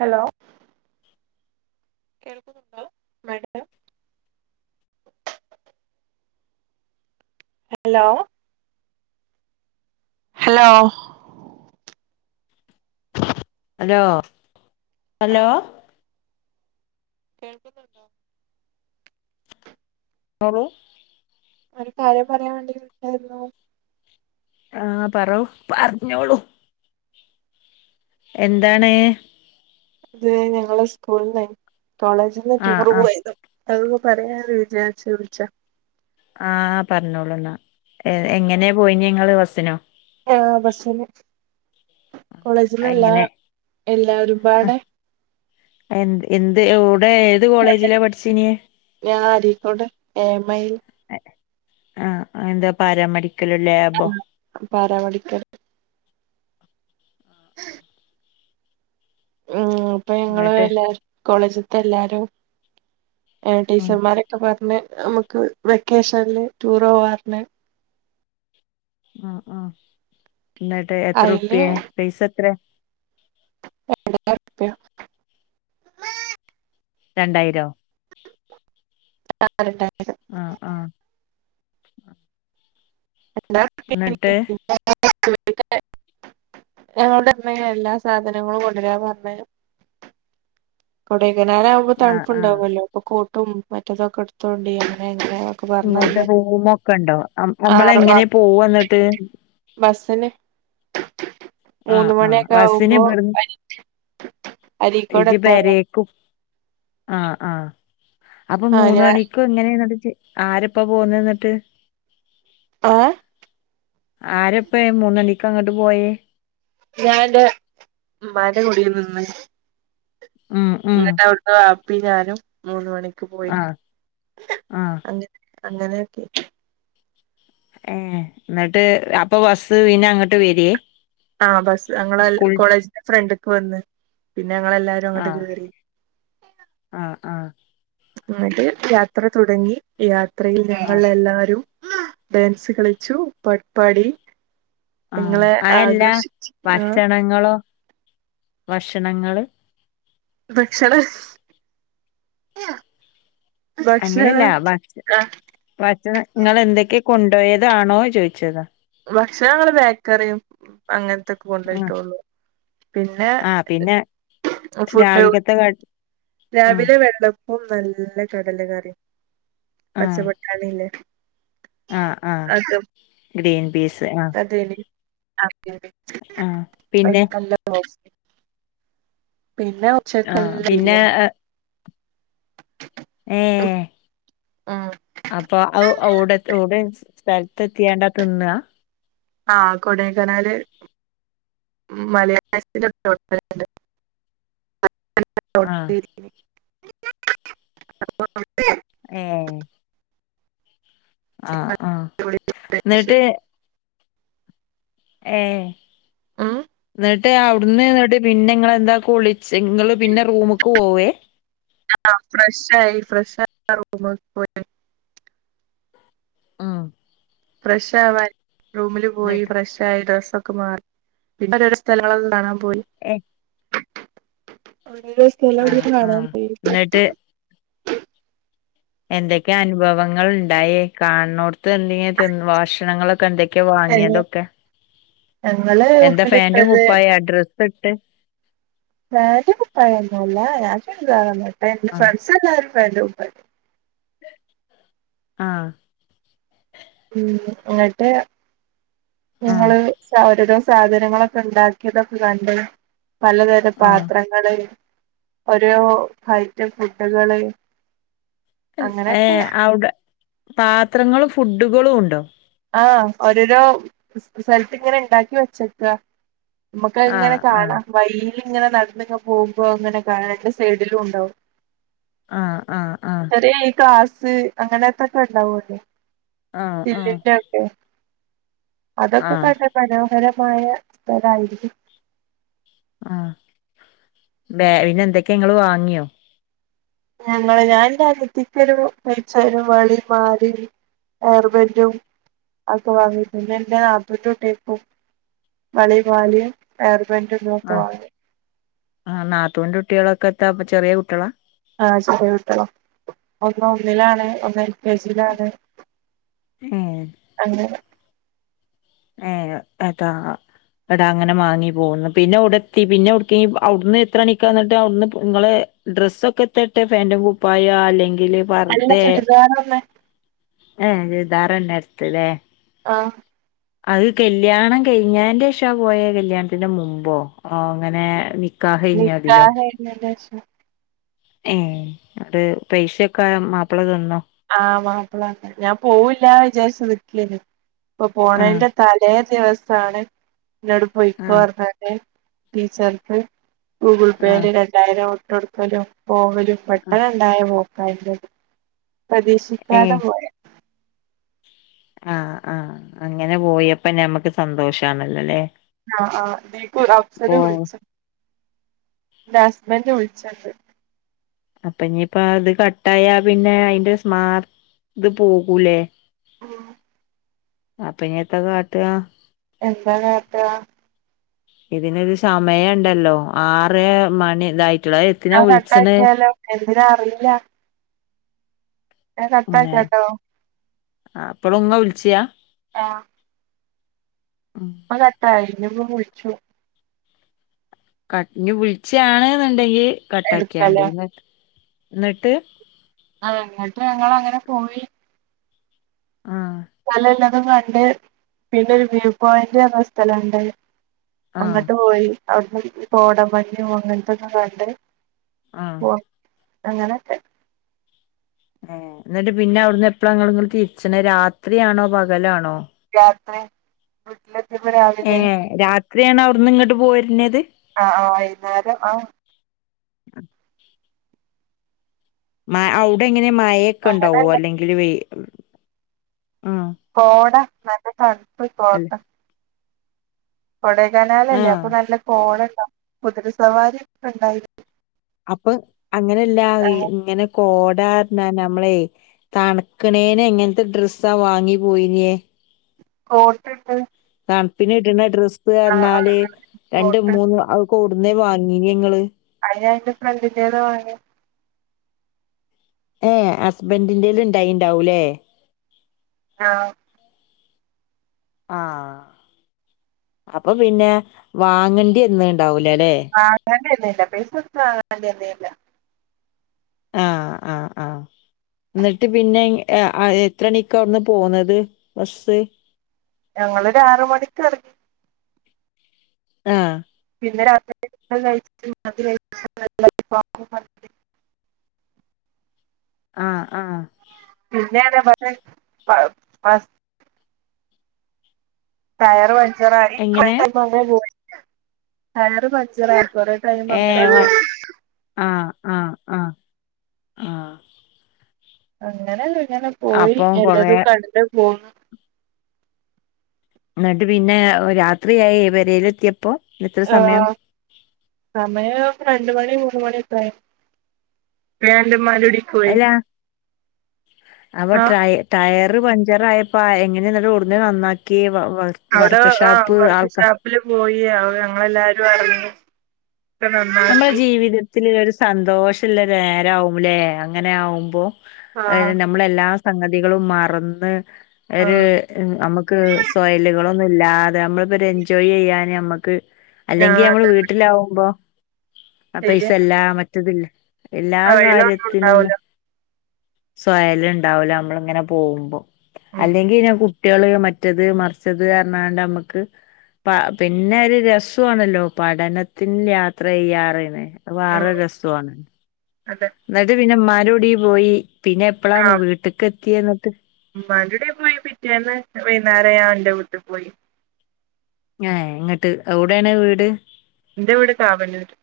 Hello കേൾക്കുന്നുണ്ടോ madam hello hello hello hello ആഹ് കേൾക്കുന്നുണ്ടോ ഞ്ഞോളൂ ഒരു കാര്യം പറയാൻ വേണ്ടി വിളിച്ചായിരുന്നു ആ പറോ പറഞ്ഞോളൂ എന്താണ് അത് ഞങ്ങള് സ്കൂളിന്നെ കോളേജിൽ നിന്ന് ആ ടൂർ ആ പോയത് അതൊന്ന് പറയാന്ന് വിചാരിച്ച് വിളിച്ചതാ ആ പറഞ്ഞോളൂ എന്നാ എങ്ങനെ പോയിന്നെ നിങ്ങള് ബസ്സിനോ ആ ബസിന് കോളേജന്നല്ലാ എങ്ങനെ എല്ല ആ, ഒരുപാട് എന്ത് എന്ത് ടെ ഏത് കോളേജിലാ പഠിച്ചിനിയെ ഴിക്കോട് എമഐൽ ആ എന്താ പാരമടി ആ പാരാവളിക്കർ ആ അപ്പ ഞങ്ങള് എന്നിട്ട് എല്ലാ കോളേജ ഇതല്ലാരും അ ഉം ടീച്ചർമാരക്ക പറഞ്ഞ നമുക്ക് വെക്കേഷനില് ടൂർ പോവാറന് ആ ആ എന്നിട്ട് എത്രറുപ്യ പൈസ എത്രയ എപ രണ്ടായിരോ ആ ആ [inaudible] [inaudible] എന്നിട്ട് ഞങ്ങളുടെ ഇണ എല്ലാ സാധനങ്ങളും കൊണ്ടുവരാൻ പറഞ്ഞ കുട മനാനാവുമ്പോ ആ ആ തണുപ്പുണ്ടാവുമല്ലോ അപ്പ ക്കും മറ്റതൊക്കെ എടുത്തോണ്ടി അങ്ങനെ ഇങ്ങനെയൊക്കെ പറഞ്ഞ് നിങ്ങൾക്ക് പറഞ്ഞ് റൂമ ഒക്കെ ഉണ്ടോ ആറ് നമ്മളഎങ്ങനെ പോവ എന്നിട്ട് തന്നെ ആ മൂന്ന് ആ മണിയൊക്കെ ബസ്സിന് ആകുമ്പോ ഇവിടുന്ന് അരിക്കോട് എത്താറായി ആ ആ അപ്പൊ ആഹ് മൂന്ന് ഞാൻ മണിക്കു എങ്ങനെയാണവിടെ ചെ- ആരിപ്പോൾ പോന്നന്നിട്ട്- ഏ ആരപ്പ മൂന്നണക്ക് അങ്ങോട്ട് പോയ ഞാ എൻറെ ഉമ്മാന്റെ കൂടിയാ നിന്ന് ഉം ഉം എന്നിട്ട് അവിടുന്ന് വപ്പി ഞാനും മൂന്ന് മണിക്ക് പോയി ആഹ് ആഹ് അങ്ങ- അങ്ങനെയൊക്കെ- ഏ എന്നിട്ട് അപ്പൊ ബസ് പിന്ന അങ്ങോട്ട് വരിയേ ആഹ് ബസ് ഞങ്ങള കോളേജിന്റെ ഫ്രണ്ട്ക്ക് വന്ന് പിന്നെ ഞങ്ങെല്ലാരും അങ്ങോട്ട് ആഹ് കേറി ആഹ് ആഹ് എന്നിട്ട് യാത്ര തുടങ്ങി യാ- യാത്രയിൽ ഞങ്ങൾ ആഹ് എല്ലാരും- ഉമ്മാ ഡാൻസ് കളിച്ചു പാട്ടുപാടി ആ അതല്ല ആ ഭക്ഷണങ്ങളോ? ഭക്ഷണങ്ങള്- ഭക്ഷണ- അങ്ങനെയല്ല ഭക്ഷണ നിങ്ങ എന്തൊക്കെയ- കൊണ്ടുപോയതാണോ ചോദിച്ചതാ ഭക്ഷണം ഞങ്ങൾ ബേക്കറിയും അങ്ങനെത്ത ആഹ് കൊണ്ടോയിട്ടുള്ളു പിന്നെ ആഹ് പിന്നെ ഫുഡ് രാവിലക്കത്തെ കടി ആഹ് രാവിലെ വെള്ളപ്പം ഉണ്ടായിരുന്നു ഇല്ല കടലക്കറി പച്ച ആഹ് പട്ടാണില്ലേ ആഹ് ആഹ് അതും ഗ്രീൻ ബീസ് അതെ ആഹ് പിന്നെ ല്ല [unintelligible] പിന്നെ ഉച്ചക്ക് നല്ല ആഹ് ബിരിയാണി ഏ ഉം അപ്പൊ ഔ ഔടെ വിടെ അനുസ സ്ഥലത്ത് എത്തിയേണ്ടാ തിന്നുവാ ആഹ കൊടക്കനാല് മലയാളത്തിന്റെ ആഹ് [inaudible] [inaudible] അ [unintelligible] ഏ ആ ആ എന്നിട്ട് ഏ ഉം എന്നിട്ട് അവിടുന്ന് പിന്നെ നിങ്ങെന്താ കുളിച്ച് നിങ്ങള് പിന്നെ റൂമക്ക് പോവേ ആ ഫ്രഷായി ഫ്രഷായി റൂമുക്ക് ഉം ഫ്രഷ് ആവാൻ റൂമിൽ പോയി എന്നിട്ട് ഫ്രഷ് ആയി ഡ്രസ് ഒക്കെ മാറി ഓരോരോ സ്ഥലങ്ങളക്കെ കാണാ പോയി ഏഹ് ഒരു ദിവസം എല്ലാം ആഹ് കാണാൻ ആഹ് പോയി എന്നിട്ട് എന്തൊക്കെ അനുഭവങ്ങൾ ഇണ്ടായേ കാണണോടത്ത് എന്തെങ്കി തിന്ന് ഭഷണങ്ങളൊക്കെ എന്ത [inaudible] ഞങ്ങള് എന്താ ഫാന്റും ഉപ്പിലിട്ടത് കുപ്പായാ ഡ്രസ്സ് ഇട്ട് പാൻ്റും കുപ്പയോന്നും അല്ല ഞാൻ ചുരിദാറെന്നെ ഇട്ടേ ഇൻ്റെ ആഹ് ഫ്രണ്ട്സ് എല്ലാരും പാൻ്റും കുപ്പായ ഇട്ടേ. ആഹ് ഉം ഇന്നിട്ട് ആഹ് ഞങ്ങള് [unintelligible] സാധനങ്ങളൊക്കെ ഇണ്ടാക്കിയതൊക്കെ കണ്ട്. പലതരം ആഹ് പാത്രങ്ങള് ഓരോ ഐറ്റം ഫുഡുകള് ഏ അങ്ങനെയൊക്കെ അവുടെ പാത്രങ്ങളും ഫു ഡുകളും ഉണ്ടോ? ആഹ് ഓരോരോ സ് സ്ഥലത്ത് ഇങ്ങനെ ഇണ്ടാക്കി വെച്ചേക്ക നമ്മക്കത് ഇങ്ങനെ ആഹ് ആഹ് കാണാം വഴീ ല് ഇങ്ങനെ നടന്നിങ്ങ് പോകുമ്പോ ഇങ്ങനെ കാണ രണ്ട് സൈഡിലും ഇണ്ടാവും ആഹ് ആഹ് ആഹ് [unintelligible] അങ്ങനത്തൊക്കെ ഇണ്ടാവല്ലോ? ആഹ് ആഹ് റ്റ് അതൊക്ക ആഹ് തന്നെ മനോഹര മായ സ്ഥലായിരിക്കും. ആ പിന്നെ എന്തൊക്ക ഇങ്ങള് വാങ്ങിയോ? ഞങ്ങള് ഞാൻ ഇന്റെ അനിയത്തിക്കൊരു കൈചെയിനും ഒരു വളേം മാലേം ഏർബാൻ്റും അതൊക്കെ വാങ്ങി. പിന്നെ ഇന്റെ നാത്തൂൻ്റെ കുട്ടിയക്കും വളേം മാലേം ഏർ ബാൻ്റും [unintelligible] ഒക്കെ ആഹ് വാങ്ങി. ആഹ് നാത്തൂന്റെ കുട്ടിയളൊക്കെത്ത ഇപ്പൊ ചെറിയ കുട്ടികള. ആഹ് ചെറിയ കുട്ടിയള. ഒന്ന് ഒന്നിലാണ് ഒന്ന് എൽ കെ ജിലാണ് അങ്ങനെ- ഏ അതാ ഇന്നിട്ട് അങ്ങനെ മാങ്ങി പോന്ന് പിന്നെ എവുടെ എത്തി പിന്നെവുട്ക്കേനു അവുട്ന്ന് എത്രണിക്കന്നിട്ട് അവുട്ന്ന് പോ ഇങ്ങള് ഡ്രസ്സൊക്കെ എത്ത ഇട്ടേ ഫാൻും കുപ്പായ അല്ലെ ങ്കില് നല്ല പർദേ ചുരിദാറൊന്ന് [unintelligible] ചുരിദാറെന്നെ എട്ത്ത്ലേ ആഹ് അത് കല്യാണം കഴിഞ്ഞേൻ്റെ ശേഷം പോയേ കല്യാണത്തിന്റെ മുമ്പോ ഏ ഇങ്ങനെ നി നിക്കാഹ് കഴിഞ്ഞേൻ്റെ ശേഷം ഏന്നിട്ട് പൈസ ഒക്കെ മാപ്പിള തന്നോ? ആഹ് മാപ്പിള തന്ന് ഞാൻ പോവില്ല വിചാരിച്ച് നിക്കേനി- ഇപ്പൊ ആഹ് പോണേന്റെ തലേ ന്റെ അവസ്ഥാണ്- ഇജാണ്ട് പോയിക്കോ ആഹ് പറഞ്ഞാല് ടീച്ചർക്ക്- ഗൂഗിൾ ആഹ് പേയില് രണ്ടായിരം- കൊടുക്കലും പോവലും ആഹ് പെട്ടെണ ഇണ്ടായ പോ ഹൈ ബ്രഡ് പ്രതീക്ഷിക്കാത പോയെ ആ ആ അങ്ങനെ പോയപ്പം ഞമ്മക്ക് സന്തോഷാണല്ലോല്ലേ ആ ആ ഇതീക്കൊ അഫ്സൽ ഓ വിൾച്ചീണ്ട് ഇന്റെ ഹസ്ബൻഡ് വിൾച്ച്ണ്ട് അപ്പാ ഇനിയിപ്പാത് കട്ടായ പിന്നെ അയിന്റെ സ്മാർ ത് പോകൂലേ ഉം അപ്പ ഇനിയെത്താ കാട്ടാ എന്താ കാട്ടാ ഇതിനൊരു സമയണ്ടല്ലോ ആറെ മണി ഇതായി ആ കട്ടാക്കിയാലോ എന് ന്താ അറീല്ലാ ഞാൻ കട്ടാക്കി ട്ടോ ആ എപ്പളുംങ്ങ വിളിചയാ ആ ഉം ഇപ്പം കട്ടായി ഞാൻ പ്പം കുളിക്കുന്നു കട്ട് ഇഞ്ഞ് വിളിച്ചാണ്ന്ന്ണ്ടെങ്കി കട്ടാക്കിയാണ്ടി എടുക്കല്ലേ ന്ന് ന്നെട്ട് അ ഇങ്ങട്ട് ഞങ്ങളങ്ങനെ പോയി ആഹ് തും കണ്ട് പിന്നെ ഒരു വ്യൂ പോയിന്റ് എന്ന സ്ഥലണ്ട് ആഹ് അങ്ങട്ട് പോയി അവിടുന്ന് കോടമഞ്ഞും അങ്ങൻത്തൊക്കെ കണ്ട് ആഹ് അങ്ങനൊക്കെ ഏ എന്നിട്ട് പിന്നെ അവ്ടുന്ന് എപ്പളാ ഇങ്ങള് ഇങ്ങട്ട് തിരിച്ച്ണേ രാത്രിയാണോ പകലാണോ രാത്രി വീട്ടിലെത്തിയപ്പോ രാവിലായി ഏഹ് രാത്രിയാണ് അവിടുന്ന് ഇങ്ങട്ട് പോരുന്നത് ആ ആ വൈകുന്നേരം ആഹ് [inaudible] മ അവുടെങ്ങ [unintelligible] മയെക്കെ ഉണ്ടാവോ അങ്ങനെയല്ല അല്ലെങ്കില് വെയി [inaudible] കോട നല്ല തണുപ്പ ഇപ്പൊ അല്ല അവിടുത്തെ കൊടയ് കനാലല്ലേ ആഹ് അപ്പൊ നല്ല കോട കുതിരസവാരിയൊക്കെ ഇണ്ടായിന് അപ്പൊ അങ്ങനെല്ലാ ഇങ്ങനെ കോ അതാ പറഞ്ഞേ നമ്മളെ തണുക്കണേന് എങ്ങനത്തെ ഡ്രസ്സാ വാങ്ങി പോയിനേ കോട്ടിട്ട് ആ പിന്നെ ഇടണ ഡ്രസ് ആ റഞ്ഞാല് രണ്ട് കോട്ട് മൂന്ന് ഔ കൂടുന്നെ വാങ്ങീനി ങ്ങൾ ഞാൻ എന്റെ ഫ്രണ്ടിൻ്റെന്ന് വാങ്ങി ഏ ഹസ്ബന്റിൻ്റെല് ഇണ്ടായിണ്ടാവൂല്ലേ ആഹ് ആഹ് അപ്പൊ പിന്നെ വാങ്ങണ്ടിവന്നണ്ടാവൂല ആഹ് അങ്ങനെല്ല ല്ലാ പൈസ കൊടുത്ത് വാങ്ങേണ്ടിവന്നില്ല ആഹ് ആഹ് ആഹ് എന്നിട്ട് പിന്നെ ഇ ആ അ എത്ര മണിക്കവടെന്ന് പോന്നത് ബസ് ഞങ്ങൾ ഒരു ആറു മണിക്ക് ഇറങ്ങി ആഹ് പിന്നെ രാത്രിയിലത്തെ കഴിച്ചിട്ട് [inaudible] ആഹ് ആഹ് [unintelligible] ടയർ പ ഞ്ചറായിക്ക് എങ്ങനെ [unintelligible] ടയർ പഞ്ചറായി കൊറേ ടൈം ഏ അങ്ങനെ വ പോയി ആഹ് ആഹ് ആഹ് ആഹ് അങ്ങനല്ല അങ്ങനല്ലോര് ഇങ്ങനെ പോയി അപ്പം കൊറേ എല്ലാതും കണ്ട് പോണ് എന്നട്ട് പിന്നെ രാത്രിയായി പെരേല് എത്തിയപ്പോ ആ ആ സമയം [unintelligible] രണ്ട് മണി മൂന്ന് മണിയൊക്കെയായ് [unintelligible] [unintelligible] കോയി അപ്പോ ട്രയ് ടയർ ർ പഞ്ചറായപ്പോ എങ്ങനെ ഇവിടെന്ന് നന്നാക്കി അവിടെ വർക്ക് ആഹ് ഷോപ്പ് ആൾക്ക വർക്ക്ഷാപ്പിൽ പോയി ഞങ്ങൾ എല്ലാരും അറിഞ്ഞ് ഇ നമ്മളെ നന്നാക്കി [inaudible] ജീവിതത്തില് ഒരു സന്തോഷം ഉള്ള നേരമാവുല്ലേ അങ്ങനെ ആകുമ്പോ ആഹ് നമ്മളെല്ലാ സംഗതികളും മറന്ന് അവര് ആഹ് നമുക്ക് സോയലുകളും തൊന്നും ഇല്ലാതെ നമ്മള് ഇവര് എൻജോയ് ചെയ്യാനാന് നമുക്ക് [unintelligible] അല്ലെങ്കി ആഹ് നമ്മള് അതെ വീട്ടിലാവുമ്പോ- ആ പൈസ ശരിയെന്ന അല്ല മറ്റതില് എല്ലാ തൊഴിലൊന്നും ഉണ്ടാവൂല കാര്യത്തിനും- സ്വര്യംഉണ്ടാവില്ല നമ്മളിങ്ങനെ പോകുമ്പോ ഉം അല്ലെങ്കിൽ ഞ- കുട്ടികൾ മറ്റത് മറിച്ചത് എന്ന് വേണ്ട നമുക്ക് പിന്നെ ഒരു രസമാണല്ലോ പഠനത്തി- യാത്ര ചെയ്യാറ് തന്നെ അതു ഉം വേറെ രസമാണ് അതെ എന്നിട്ട് പിന്നെ ഉമ്മാ - പൊടി പോയി പിന്നെ എപ്പോഴാണ് വീട്ടിക്ക് - കെ നട്ട് ഉമ്മാന്റെറ വീട്ടിപോയി പിറ്റേന്ന്. വൈകുന്നേരം എന്റെ വീട്ടിപോയി എന്നിട്ട്എവിടെയാണ് വീട് എന്റെ വീടെ കാവലൂര്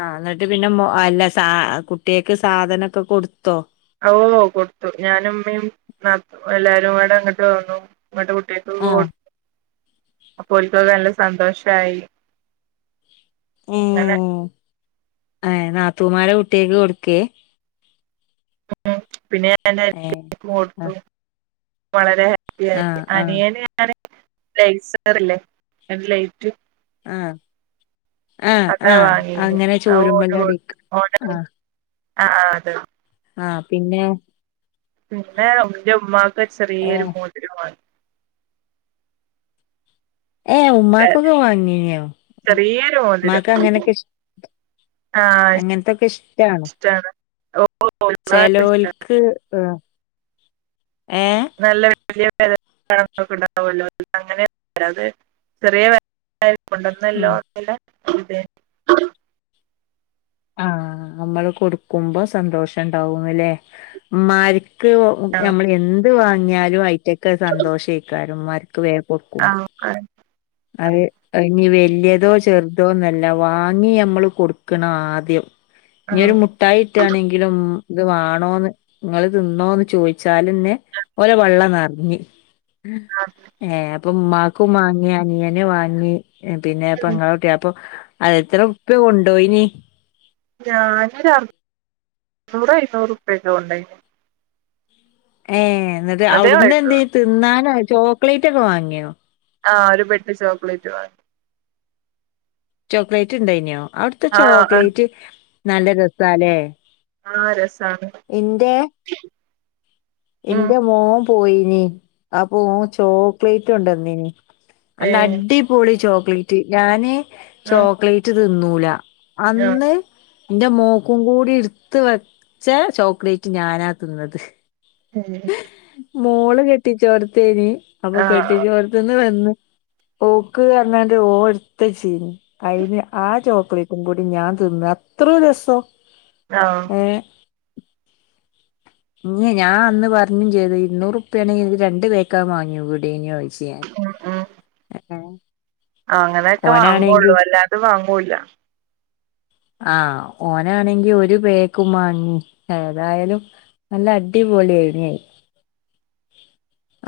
ആഹ് എന്നിട്ട് പിന്നെ മോ അല്ല സാ കുട്ടികക്ക് സാധനൊക്കെ കൊടുത്തോ ഓ കൊടുത്തു ഞാനും ഉമ്മയും നടന്നു എല്ലാരുടെ അങ്ങോട്ടുവന്നു ഇങ്ങട് കുട്ടിലക്കെ ഒക്കെ ആഹ് കൊടുത്തു അപ്പോഴൊക്കെ നല്ല സന്തോഷമാ യി അങ്ങനെ ആ നാത്തൂമാരുടെ കുട്ടകൾക്ക് കൊടുക്കേ ഉ പിന്നെ പിന്നെ എന്റെ ഏഹ് ഏട്ടത്തിടെ മോൾക്കും വളരെ ആഹ് ആഹ് അനിന് ഞാന് ലൈറ്ററല്ലേ എന്റെ ലൈറ്റ് ആ അത വങ്ങിയത് ഓ ചോരുമ്മലടിക്ക് [unintelligible] ആ ആ അതെ ആഹ പിന്നെ പിന്നെ ന്റെ ഉമ്മാക്ക് ചെറിയൊരു ഏഹ് മോതിരമാണ് ഏ ഉമ്മാക്കൊന്നും വാങ്ങീനോ ഉം ചെറിയൊരു മോതിരം ഉമ്മാക്ക് അങ്ങനെയൊക്കെ ഇഷ് ആ അങ്ങനത്തൊക്കെ ഇഷ് [unintelligible] ഇഷ്ടാണ് ഓ ചെലോൽക്ക് ങ് ഏ [unintelligible] ണ്ടാവല്ലോ അങ്ങനെ അത് ചെറിയ [unintelligible] കൊണ്ടുവന്നല്ലോ ഉം [unintelligible] അതെ ആഹ നമ്മള് കൊടുക്കുമ്പോ സന്തോഷം ഉണ്ടാവുന്നുല്ലേ ഉമ്മാരി ക്ക് നമ്മൾ എന്ത് വാങ്ങി ന്ന്യലും ആയിറ്റക്കെ സന്തോഷയിക്കാണും ഉമ്മാർക്ക് വേ ആ ആഅതെ അതെ ഇനി വേ വല്യതോ ചെറുതോന്നല്ല വാങ്ങി നമ്മള് കൊടുക്കണം ആദ്യം ഇങ്ങൊരു മുട്ടായിട്ടാണെങ്കിലും ഉം ഇത് വേണോന്ന് നിങ്ങള് തിന്നോന്ന് ചോദിച്ചാലന്നെ ഓള വെള്ള നെറഞ്ഞ് ഏ അപ്പം ഉമ്മാക്കും മാങ്ങിയ ങ്ങനെ വാങ്ങി പിന്നെ അപ്പ ഇങ്ങട്ടെ അപ്പൊ അതെത്ര റുപ്പ്യ കൊണ്ടോയിനി ഞാന് അറ് നൂർ ഇരുനൂറ് റുപ്പ്യ കൊണ്ടോയനി ഏ... എന്നിട്ട് അതേ അവിടുന്ന് ആയിട്ടുള്ളൂ എന്തയ്ത് തിന്നാനായി ചോക്ലേറ്റ്ക്കെ വാങ്ങിയോ ആഹ ഒരു പെട്ടി ചോക്ലേറ്റ് വാങ്ങി ചോക്ലേറ്റ് ഉണ്ടായിനോ അവിടുത്തെ ആ ആ ചോക്ലേറ്റ് നല്ല രസല്ലേ ആ രസ് എന്റെ ഉം എന്റെ മോ പോയിനി അപ്പൊ ചോക്ലേറ്റ് കൊണ്ട് വന്നേനി ഏ അല്ല അടിപൊളി ചോ പ്ലീറ്റി ഞാന് ഉം ചോക്ലറ്റ് തിന്നൂല അന്ന് എന്റെ മോക്കും കൂടി ഇടുത്ത് വെച്ച ചോക്ലേറ്റ് ഞാനാ തിന്നത് ഹഹ [unintelligible] മോള് കെട്ടിിച്ചോർത്തീനി അപ്പൊ ആ ആ കെട്ടിച്ചോർത്ത് നിന്ന് വന്ന് പോക്ക്ുക എന്നന്നന്റെ ഓർത്ത ചീഞ്ഞ [unintelligible] അയിന് ആ ചോ ളിക്കും കൂടി ഞാൻ തിന്ന് അത്ര രസോ ആ ഇന്ന് ഞാൻ അന്ന് പറഞ്ഞ് ചെയ്ത് ഇന്നൂറുപ്പ്യ ആണെങ്കി എനിക്ക് രണ്ടു പേക്കാൻാങ്ങു വിവിട [unintelligible] ശ ആ ആ അങ്ങനെയൊക്കെ വാങ്ങുള്ളു അല്ലാണ്ട് വാങ്ങൂല്ല ആഹ ഓനാണെങ്കി ഒരു പേക്കും വാങ്ങി ഏതായാലും നല്ല അടിപൊളി ആയന്ന്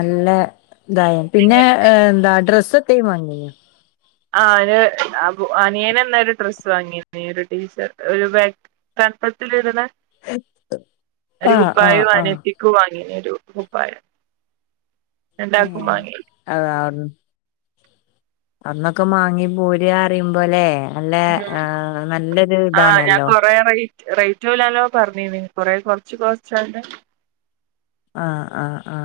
അല്ല ഇതായ പിന്നെ എന്താ അഡ്രസ്സ് തെ വങ്ങി ആ ഒര് അനിയന എന്ത ഒരു ഡ്രസ്സ് വാങ്ങി ഒരു ടീഷർ ഒരു ബ തൽപ്പത്തി ഇട്ട ഒരു ആഹ് ആഹ് കുപ്പായവും ആഹ് അനത്തിക്കു വാ പിന്നൊരു കുപ്പായം ആ രണ്ടാക്കും വാങ്ങി ആ അന്നൊക്കെ മാങ്ങയും മോര് കറിയും പോലെ നല്ല ആ നല്ലൊരു ആ ഞാൻ ഇതാണല്ലോ കൊറേ റേറ്റ് റേറ്റ് പോലല്ലോ പറഞ്ഞേന്ന് കൊറെ കൊറച്ച് കൊറച്ച് ആ ആ ആ